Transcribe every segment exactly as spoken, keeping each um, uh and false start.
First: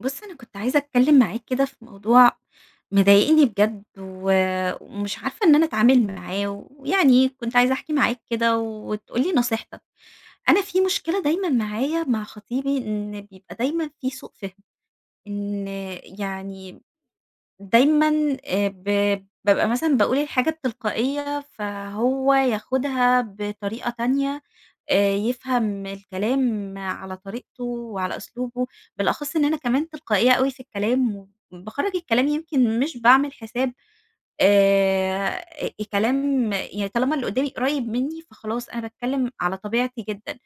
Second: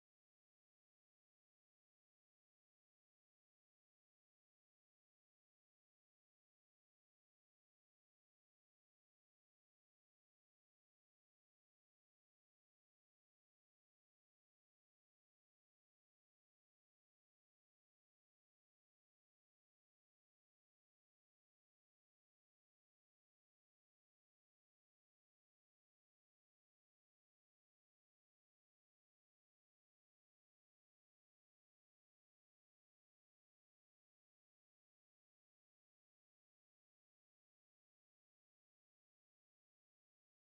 بُص، أنا كنت عايزة أتكلم معاك كده في موضوع مضايقني بجد و ومش عارفة إن أنا أتعامل معاه، ويعني كنت عايزة أحكي معاك كده وتقول لي نصيحتك. أنا في مشكلة دايمًا معايا مع خطيبي إن بيبقى دايمًا في سوء فِهم، إن يعني دايمًا آآ ب بابقى مثلًا باقول الحاجة بتلقائية، فهو ياخدها بطريقة تانية، آآ يفهم الكلام على طريقته وعلى أسلوبه، بالأخص إن أنا كمان تلقائية أوي في الكلام، وباخرّج الكلام يمكن مش باعمل حساب آآ كلام يعني طالما اللي قدّامي قريّب منّي، فخلاص أنا باتكلّم على طبيعتي جدًا.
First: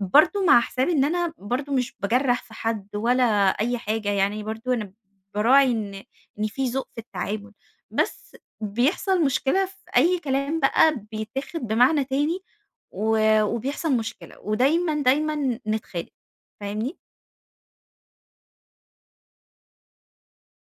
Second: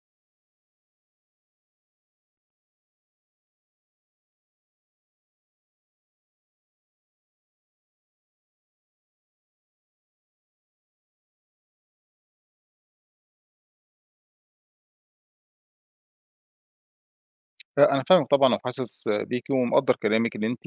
برضه مع حساب إن أنا برضه مش باجرّح في حد ولا أي حاجة، يعني برضه أنا باراعي إن إن في ذوق في التعامل. بس بيحصل مشكلة في أي كلام بقى بيتاخد بمعنى تاني و وبيحصل مشكلة، ودايمًا، دايمًا نتخانق، فاهمني؟ لأ، أنا فاهمِك طبعًا وحاسس بيكِ ومقدّر كلامِك، إن أنتِ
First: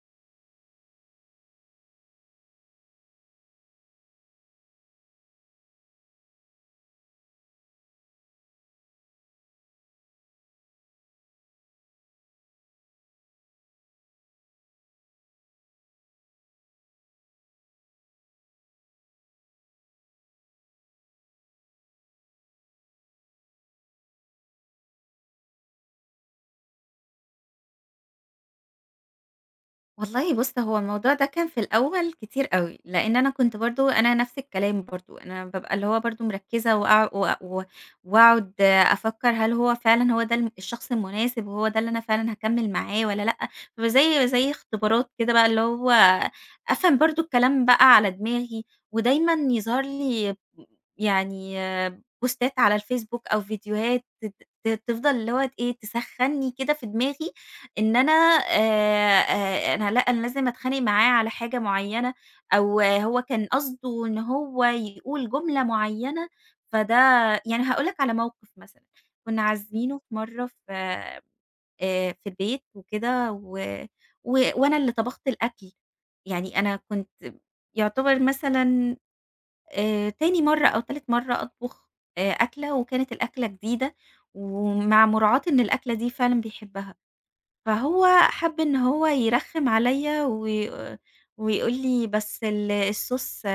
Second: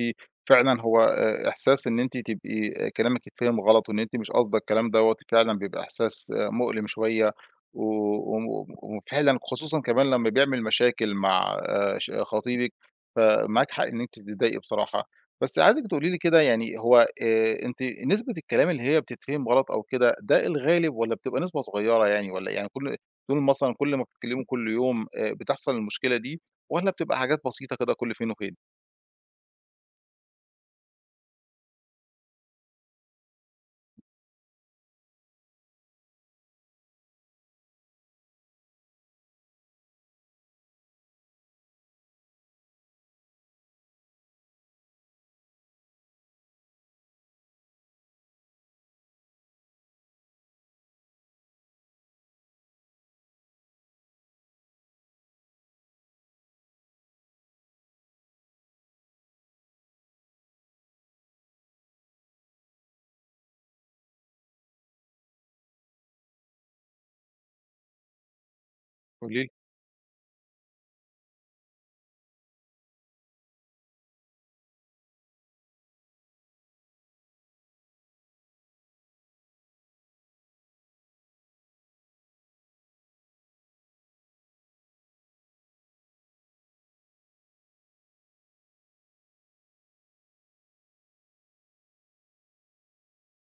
فعلًا هو آآ إحساس إن أنتِ تبقي آآ كلامِك يتفهم غلط، وإن أنتِ مش قاصدة الكلام دوّة، فعلًا بيبقى إحساس آه، مؤلم شوية. و و وفعلًا خصوصًا كمان لمّا بيعمل مشاكل مع آآ ش خطيبِك، فمعاكِ حق إن أنتِ تتضايقي بصراحة. بس عايزِك تقولي لي كده، يعني هو آآ أنتِ نسبة الكلام اللي هي بتتفهم غلط أو كده، ده الغالب، والّا بتبقى نسبة صغيرة يعني، والّا يعني كل طول مثلًا، كل ما بتتكلموا كل يوم آآ بتحصل المشكلة دي؟ والّا بتبقى حاجات بسيطة كده كل فين وفين؟ والله بُص، هو الموضوع ده كان في الأول كتير أوي، لإن أنا كنت برضه أنا نفس الكلام برضه، أنا بابقى اللي هو برضه مركّزة وأع و و وأقعد أفكّر هل هو فعلًا هو ده الم الشخص المناسب وهو ده اللي أنا فعلًا هاكمّل معاه والّا لأ، بيبقى زي زي اختبارات كده بقى اللي هو أفهم برضه الكلام بقى على دماغي، ودايمًا يظهر لي يعني آه، بوستات على الفيسبوك أو فيديوهات ت ت تفضل اللي هو إيه، تسخّنّي كده في دماغي إن أنا آآ آآ أنا لأ، أنا لازم أتخانق معاه على حاجة معيّنة أو آه، هو كان قصده إن هو يقول جملة معيّنة، فده يعني هاقول لك على موقف مثلًا، قولي كنا لي. عازمينه في مرّة في آآ في البيت وكده و و وأنا اللي طبخت الأكل، يعني أنا كنت يعتبر مثلًا آآ تاني مرّة أو تالت مرّة أطبخ آآ أكلة وكانت الأكلة جديدة ومع مراعاة إن الأكلة دي فعلًا بيحبها. فهو حَب إن هو يرخّم عليّا وي ويقول لي: "بس ال الSauce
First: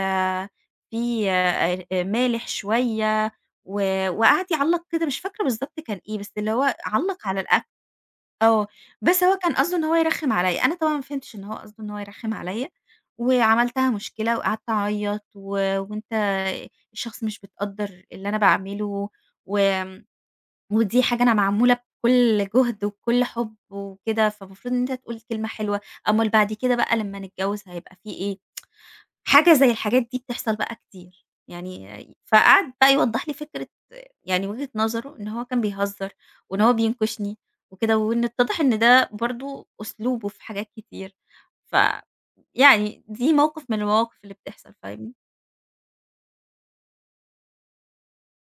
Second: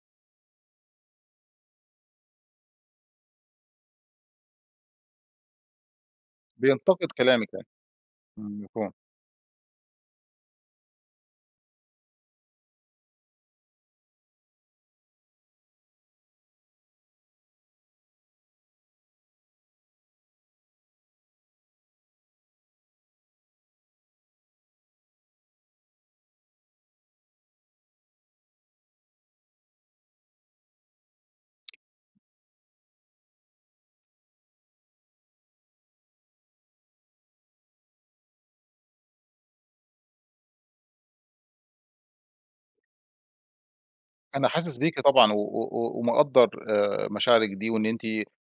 فيه آآ مالح شوية." و وقعد يعلّق كده مش فاكرة بالضبط كان إيه، بس اللي هو بينتقد علّق على كلامِك يعني. الأكل إمم، آه، مفهوم. بس هو كان قصده إن هو يرخّم عليّا، أنا طبعًا ما فهمتش إن هو قصده إن هو يرخّم عليّا، وعملتها مشكلة وقعدت أعيّط و وأنت الشخص مش بتقدّر اللي أنا باعمله، وآمم ودي حاجة أنا معمولة بكل جهد وبكل حب وكده، فالمفروض إن أنت تقول كلمة حلوة، أومال بعد كده بقى لمّا نتجوّز هيبقى في إيه؟ حاجة زي الحاجات دي بتحصل بقى كتير، يعني فقعد بقى يوضّح لي فكرة يعني وجهة نظره إن هو كان بيهزّر وإن هو بينكشني وكده، وإن اتضح إن ده برضه أسلوبه في حاجات كتير، ف يعني دي موقِف من المواقِف اللي أنا بتحصل، حاسس بيكِ فاهمني؟ طبعًا، و و و ومقدّر آآ مشاعرِك دي، وإن أنتِ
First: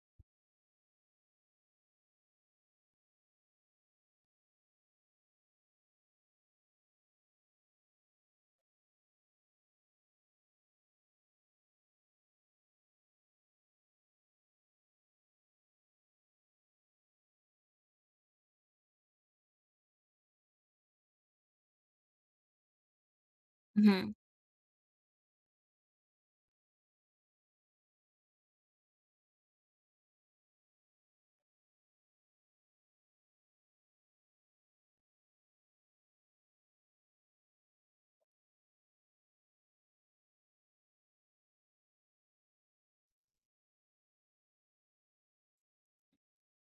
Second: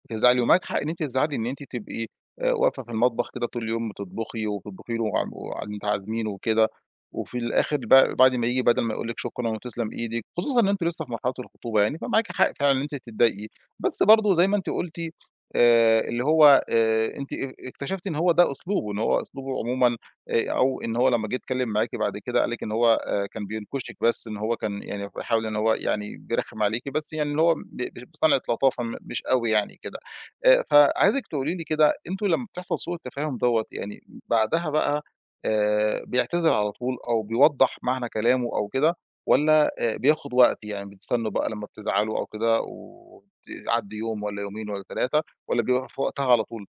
تزعلي، ومعاكِ حق إن أنتِ تزعلي، إن أنتِ تبقي آآ واقفة في المطبخ كده طول اليوم بتطبخي وبتطبخي له، وع وع أنتم عازمينه وكده، وفي الآخر ب بعد ما ييجي بدل ما يقول لِك شكرًا وتسلم إيدِك، خصوصًا إن أنتم لسه في مرحلة الخطوبة يعني، فمعاكِ حق فعلًا إن أنتِ تتضايقي. بس برضه زي ما أنتِ قُلتِ آآ اللي هو آآ أنتِ اك اكتشفتِ إن هو ده أسلوبه، إن هو أسلوبه عمومًا، آآ أو إن هو لمّا جه يتكلم معاكِ بعد كده قال لِك إن هو كان بينكشِك، اهم. بس إن هو كان يعني بيحاول إن هو يعني بيرخّم عليكِ، بس يعني اللي هو ب ب بصنعة لطافة م مش أوي يعني كده. آآ فعايزِك تقولي لي كده، أنتم لمّا بتحصل سوء التفاهم دوّة، يعني بعدها بقى آآ بيعتذر على طول، أو بيوضّح معنى كلامه أو كده، والّا آآ بياخُد وقت، يعني بتستنّوا بقى لمّا بتزعلوا أو كده وت يعدّي يوم والّا يومين والّا ثلاثة، والّا بيبقى في وقتها على طول؟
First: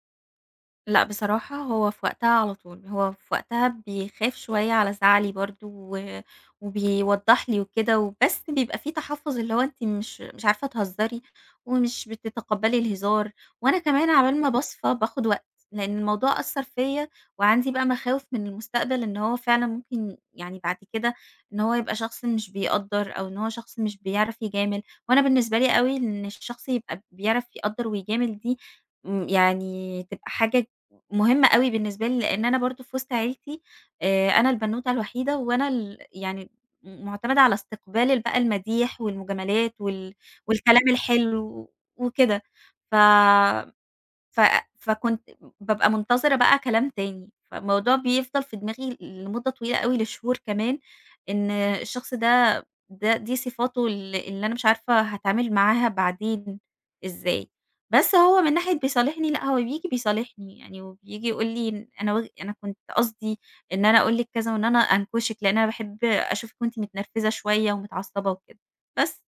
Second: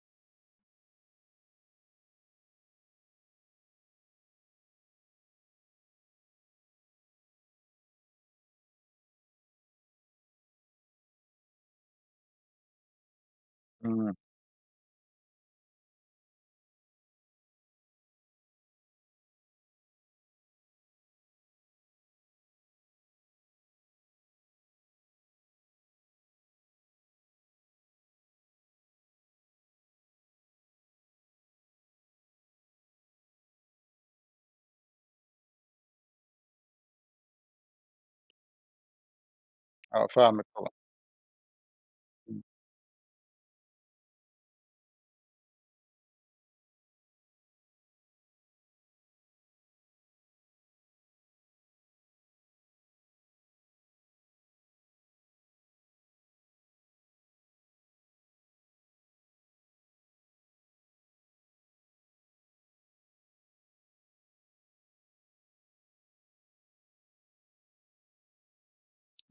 لأ بصراحة هو في وقتها على طول، هو في وقتها بيخاف شوية على زعلي برضه و وبيوضّح لي وكده وبس بيبقى في تحفُّظ اللي هو أنتِ مش مش عارفة تهزّري ومش بتتقبّلي الهزار، وأنا كمان إمم. عبال ما باصفى باخُد وقت، لإن الموضوع أثّر فيّا وعندي بقى مخاوف من المستقبل إن هو فعلًا ممكن يعني بعد كده إن هو يبقى شخص مش بيقدّر أو إن هو شخص مش بيعرف يجامل، وأنا بالنسبة لي أوي إن الشخص يبقى بيعرف يقدّر ويجامل دي امم، يعني تبقى حاجة مهمة أوي بالنسبة لي، لإن أنا برضه في وسط عيلتي آآ أنا البنوتة الوحيدة، وأنا ال يعني م مُعتمدة على استقبال ال بقى المديح والمجاملات آه، وال فاهمِك طبعًا. والكلام الحلو وكده، ف ف فكنت بابقى منتظرة بقى كلام تاني، فالموضوع بيفضل في دماغي لمدة طويلة أوي لشهور كمان، إن الشخص ده ده دي صفاته ال اللي أنا مش عارفة هاتعامل معاها بعدين إزاي، بس هو من ناحية بيصالحني لأ، هو بييجي بيصالحني يعني وبييجي يقول لي إن أنا و أنا كنت قصدي إن أنا أقول لِك كذا وإن أنا أنكشِك، لإن أنا باحب أشوفِك وأنتِ متنرفزة شوية ومتعصبة وكده، بس.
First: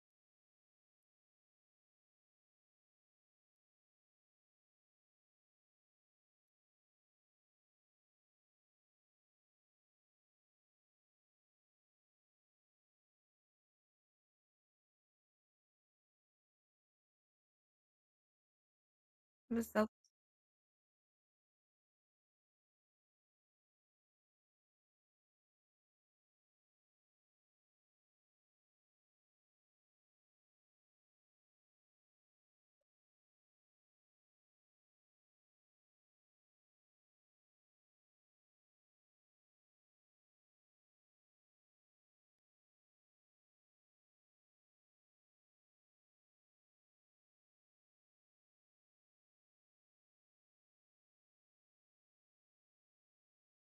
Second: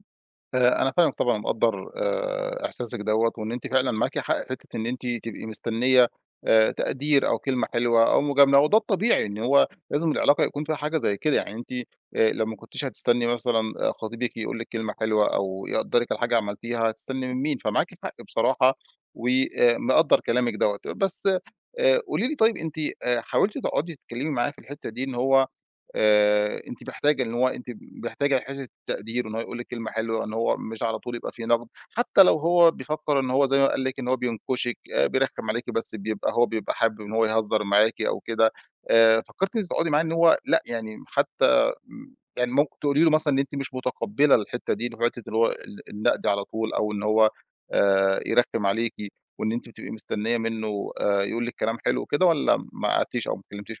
آآ أنا فاهمِك طبعًا، ومقدّر آآ إحساسِك دوّة، وإن أنتِ فعلًا معاكِ حق حتّة إن أنتِ تبقي مستنية آآ تقدير أو كلمة حلوة أو مجاملة، وده الطبيعي، إن هو لازم العلاقة يكون فيها حاجة زي كده، يعني أنتِ آآ لو ما كنتيش هتستني مثلًا آآ خطيبِك يقول لِك كلمة حلوة أو يقدّرِك على حاجة عملتيها، هتستني من مين؟ فمعاكِ حق بصراحة، وآآ بالضبط. مقدّر كلامِك دوّة، بس آآ قولي لي طيب، أنتِ آآ حاولتِ تقعدي تتكلمي معاه في الحتّة دي، إن هو آآ أنتِ محتاجة، إن هو أنتِ محتاجة حتة التقدير، وإن هو يقول لِك كلمة حلوة، إن هو مش على طول يبقى في نقد، حتى لو هو بيفكّر إن هو زي ما قال لِك إن هو بينكشِك، آآ بيرخّم عليكِ، بس بيبقى هو بيبقى حابب إن هو يهزّر معاكِ أو كده، آآ فكّرتِ إنِّك تقعدي معاه إن هو لأ، يعني حتى م يعني ممكن تقولي له مثلًا إن أنتِ مش متقبّلة الحتّة دي، اللي هو حتّة اللي هو ال النقد على طول، أو إن هو آآ يرخّم عليكِ، وإن أنتِ بتبقي مستنية منّه آآ يقول لِك كلام حلو وكده، والّا ما قعدتيش أو ما اتكلمتيش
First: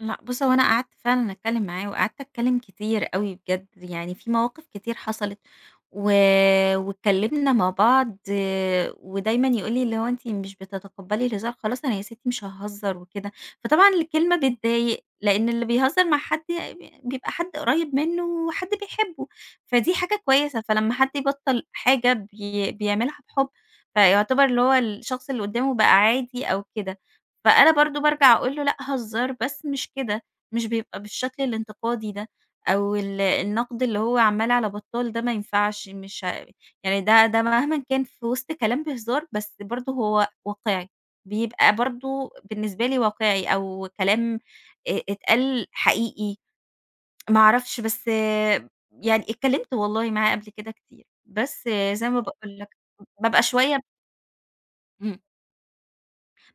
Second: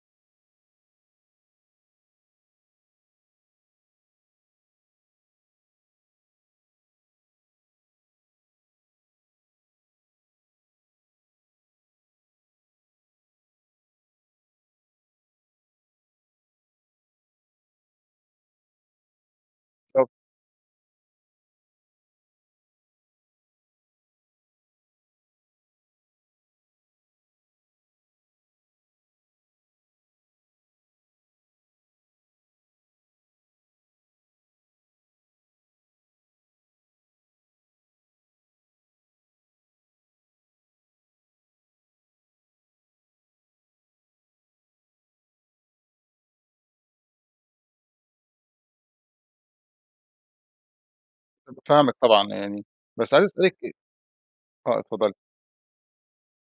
لأ بُص، هو أنا قعدت فعلًا أتكلّم معاه، وقعدت أتكلّم كتير أوي بجد، يعني في مواقف كتير حصلت و واتكلمنا مع بعض آه، ودايمًا يقول لي اللي هو أنتِ مش بتتقبّلي الهزار، خلاص أنا يا ستي مش هاهزر وكده، فطبعًا الكلمة بتضايق، لإن اللي بيهزر مع حد بيبقى حد قريب منه وحد بيحبه، فدي معاه؟ حاجة كويسة، فلمّا حد يبطّل حاجة بي بيعملها بحُب، فيعتبر اللي هو الشخص اللي قدّامه بقى عادي أو كده، فأنا برضه بارجع أقول له لأ هزار بس مش كده، مش بيبقى بالشكل الانتقادي ده. أو ال النقد اللي هو عمّال على بطّال ده ما ينفعش مش ه يعني ده ده مهمًا كان في وسط كلام بهزار، بس برضه هو واقعي، بيبقى برضه بالنسبة لي واقعي أو كلام آآ اتقال حقيقي ما أعرفش، بس يعني اتكلّمت والله معاه قبل كده كتير، بس فاهمِك زي ما طبعًا باقول يعني، لك بس عايز بابقى أسألِك. شوية آه، اتفضلي. إمم،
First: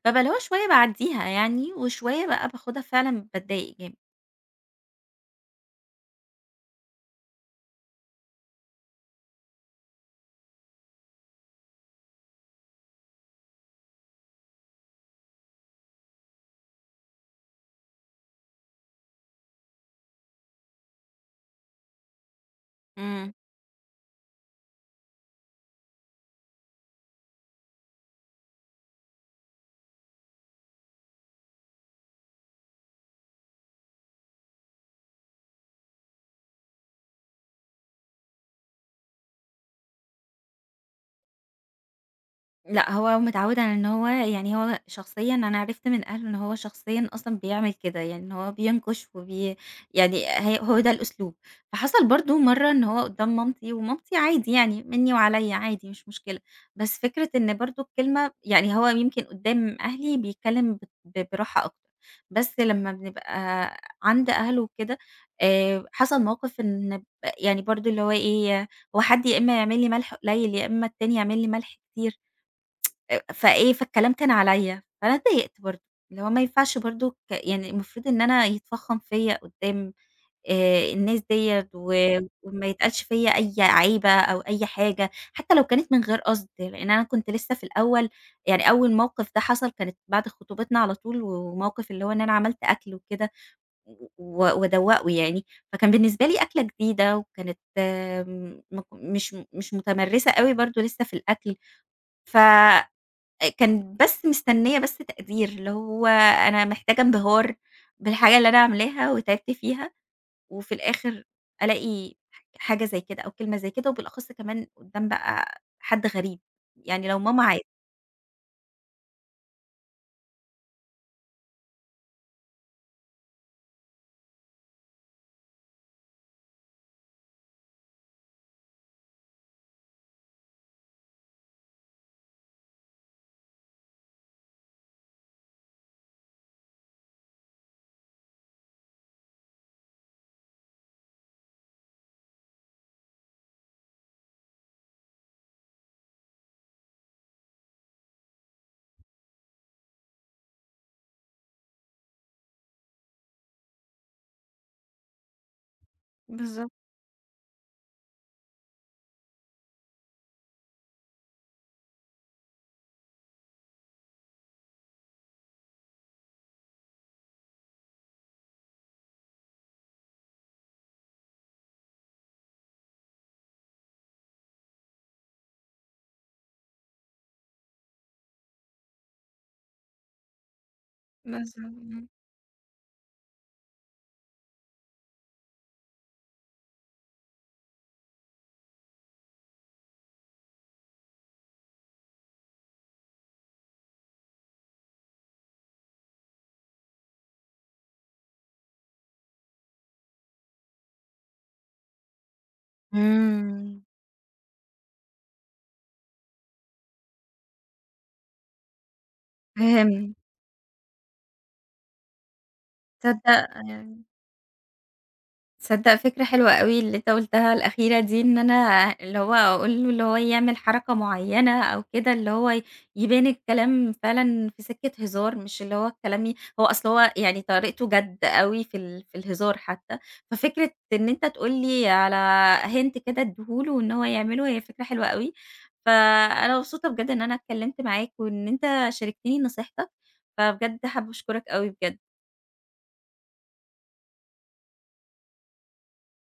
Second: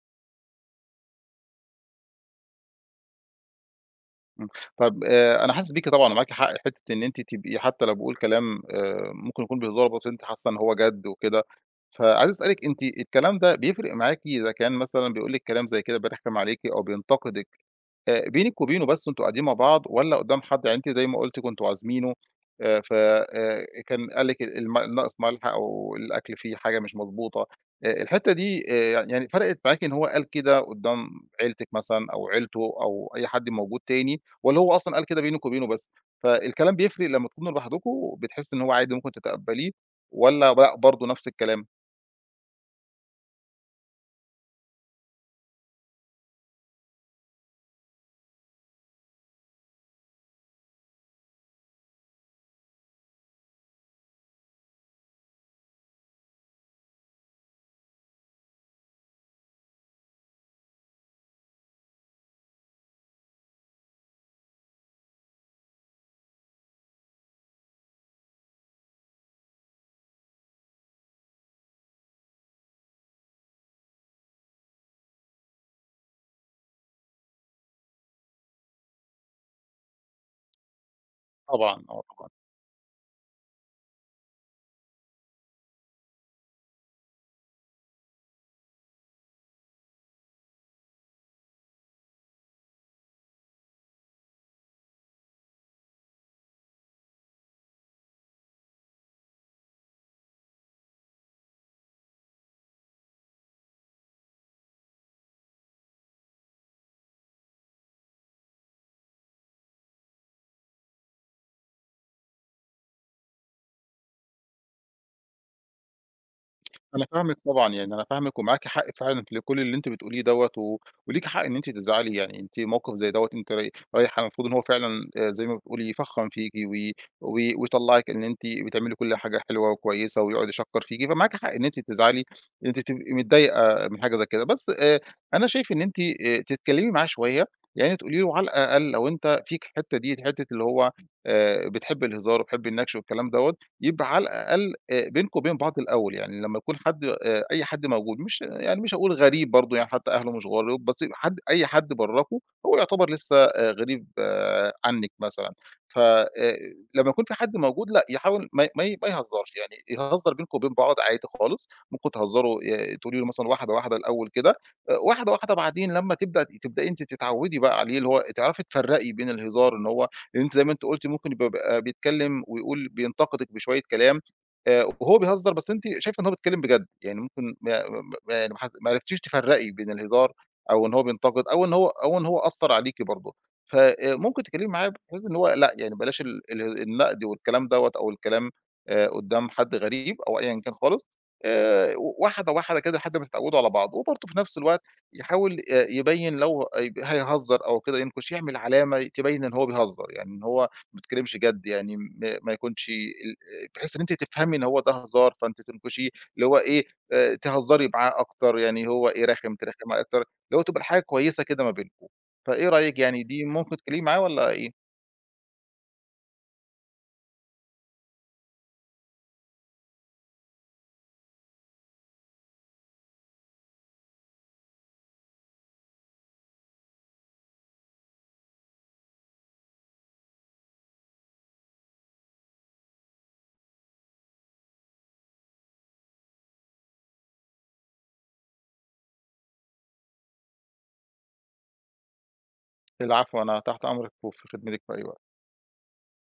بابقى اللي هو شوية باعدّيها يعني وشوية بقى باخدها فعلًا باتضايق جامد. إمم، طب آآ أنا حاسس بيكِ طبعًا ومعاكِ حق، حتة إن أنتِ تبقي، حتى لو بيقول كلام آآ ممكن يكون بهزار بس أنتِ حاسة إن هو جد وكده، فعايز أسألِك، أنتِ الكلام ده بيفرق معاكِ إذا كان مثلًا بيقول لِك كلام زي كده بيحكم عليكِ أو بينتقدِك آآ بينِك وبينه بس وأنتم قاعدين مع بعض، والّا قدّام حد؟ يعني أنتِ زي ما قُلتِ كنتم عازمينه، آآ ف إمم. آآ كان قال لِك الم ناقص ملح أو الأكل فيه حاجة مش مضبوطة. آآ الحتّة دي آآ يعني فرقِت معاكِ إن هو قال كده قدّام عيلتِك مثلًا، أو عيلته، أو أي حد موجود تاني، والّا هو أصلًا قال كده بينِك وبينه بس؟ فالكلام بيفرق لمّا تكونوا لوحدكم، بتحسّي إن هو عادي ممكن تتقبّليه، والّا لأ برضه نفس الكلام؟ لأ، هو متعوّد على إن هو يعني هو شخصيًا أنا عرفت من أهله إن هو شخصيًا أصلًا بيعمل كده، يعني إن هو بينكش وبي يعني هي هو ده الأسلوب. فحصل برضه مرّة إن هو قدّام مامتي، ومامتي عادي يعني منّي وعليّا عادي مش مشكلة، بس فكرة إن برضه الكلمة يعني هو يمكن قدّام أهلي بيتكلّم ب ب- براحة أكتر، بس لمّا بنبقى عند أهله وكده آآ، حصل موقِف إن ب يعني برضه اللي هو إيه، هو حد يا إمّا يعمل لي ملح قليّل، يا إمّا التاني يعمل لي ملح كتير. آآ، فإيه، فالكلام كان عليَّ، فأنا اتضايقت برضه، اللي هو ما ينفعش برضه ك يعني المفروض إن أنا يتفخّم فيَّ قدّام آآ، الناس ديّة طبعًا، آه و طبعًا. وما يتقالش فيَّ أي عيبة أو أي حاجة، حتى لو كانت من غير قصد، لإن أنا كنت لسه في الأول، يعني أول موقف ده حصل كانت بعد خطوبتنا على طول، وموقف اللي هو إن أنا عملت أكل وكده و وادوّقه يعني، فكان بالنسبة لي أكلة جديدة، وكانت آمم، مك مش مش متمرسة أوي برضه لسه في الأكل، ف آآ كان بس مستنية بس تقدير، اللي هو أنا محتاجة انبهار بالحاجة اللي أنا عاملاها وتعبت فيها، وفي الآخر ألاقي ح حاجة زي كده أو كلمة زي كده، وبالأخص كمان قدّام بقى حد غريب، أنا يعني لو فاهمِك ماما عادي. طبعًا، يعني أنا فاهمِك ومعاكِ حق فعلًا في كل اللي أنتِ بتقوليه دوّة، و وليكِ حق إن أنتِ تزعلي. يعني أنتِ موقف زي دوّة، أنتِ راي رايحة، المفروض إن هو فعلًا آآ زي ما بتقولي فخّم فيكِ، و و وطلّعِك إن أنتِ بتعملي كل حاجة حلوة وكويسة، ويقعد يشكّر فيكِ، فمعاكِ حق إن أنتِ تزعلي، ان أنتِ تبقي متضايقة من حاجة زي كده، بس آآ أنا شايف إن أنتِ آآ تتكلمي معاه شوية، يعني تقولي له على الأقل، لو أنت فيك الحتّة دي، حتّة اللي هو آآ بتحب الهزار وبتحب النكش والكلام دوّة، يبقى على الأقل آآ بينكم وبين بعض الأول، يعني لمّا يكون حد، آآ أي حد موجود، مش يعني مش هاقول غريب برضه، يعني حتى أهله مش غراب، بس حد، أي حد براكم هو يعتبر لسه آآ غريب، آه، عنِّك مثلًا، ف آآ بالضبط، لمّا يكون في حد موجود لأ، يحاول ما ما ما يهزرش، يعني يهزر بينكم وبين بعض عادي خالص، ممكن تهزروا، آآ تقولي له مثلًا واحدة، واحدة الأول كده، آآ واحدة، واحدة بعدين لمّا تبدأ تبدئي أنتِ تتعودي بقى عليه، اللي هو تعرفي تفرّقي بين الهزار، إن هو، لأن أنتِ زي ما أنتِ قُلتِ ممكن يبقى بيبقى بيتكلّم ويقول بينتقدِك بشوية كلام، آآ، وهو بيهزّر، بس أنتِ شايفة إن هو بيتكلّم بجد، يعني ممكن ما ما يعني ما ح ما عرفتيش تفرّقي بين الهزار، أو إن هو بينتقد، بالضبط، أو إن هو إمم. أو إن هو أثّر عليكِ برضه، ف آآ، ممكن تتكلّمي معاه بحيث إن هو لأ، يعني بلاش ال اله النقد والكلام دوّة، أو الكلام آآ، قدّام حد غريب أو أيًا كان خالص، آآ، واحدة، واحدة كده لحد ما تتعوّدوا على بعض، وبرضه في نفس الوقت يحاول آآ يبيّن لو هيب هيهزّر أو كده ينكش، يعمل علامة تبيّن إن هو بيهزّر، يعني إن هو ما بيتكلمش جَد، يعني م ما يكونش ال إمم، بحيث إن أنتِ تفهمي إن هو ده هزار، فأنتِ تنكشيه، اللي هو إيه، آآ تهزّري معاه أكتر، يعني هو إيه، رخم، ترخمي عليه فهمت، أكتر، اللي هو تبقى الحاجة كويسة كده ما بينكم. فإيه رأيِك، يعني دي تصدق ممكن تتكلمي معاه والّا إيه؟ تصدّق فكرة حلوة أوي اللي أنت قُلتها الأخيرة دي، إن أنا اللي هو أقول له اللي هو يعمل حركة معيّنة أو كده، اللي هو ي يبان الكلام فعلًا في سكة هزار، مش اللي هو الكلام ي هو أصل هو يعني طريقته جَد أوي في ال في الهزار حتى، ففكرة إن أنت تقول لي على hint كده ادّيه له إن هو يعمله، هي فكرة حلوة أوي، فأنا مبسوطة بجد إن أنا اتكلّمت معاك وإن أنت شاركتني نصيحتك، فبجد حابة أشكرك أوي بجد. العفو، أنا تحت أمرِك وفي خدمتِك في أي وقت.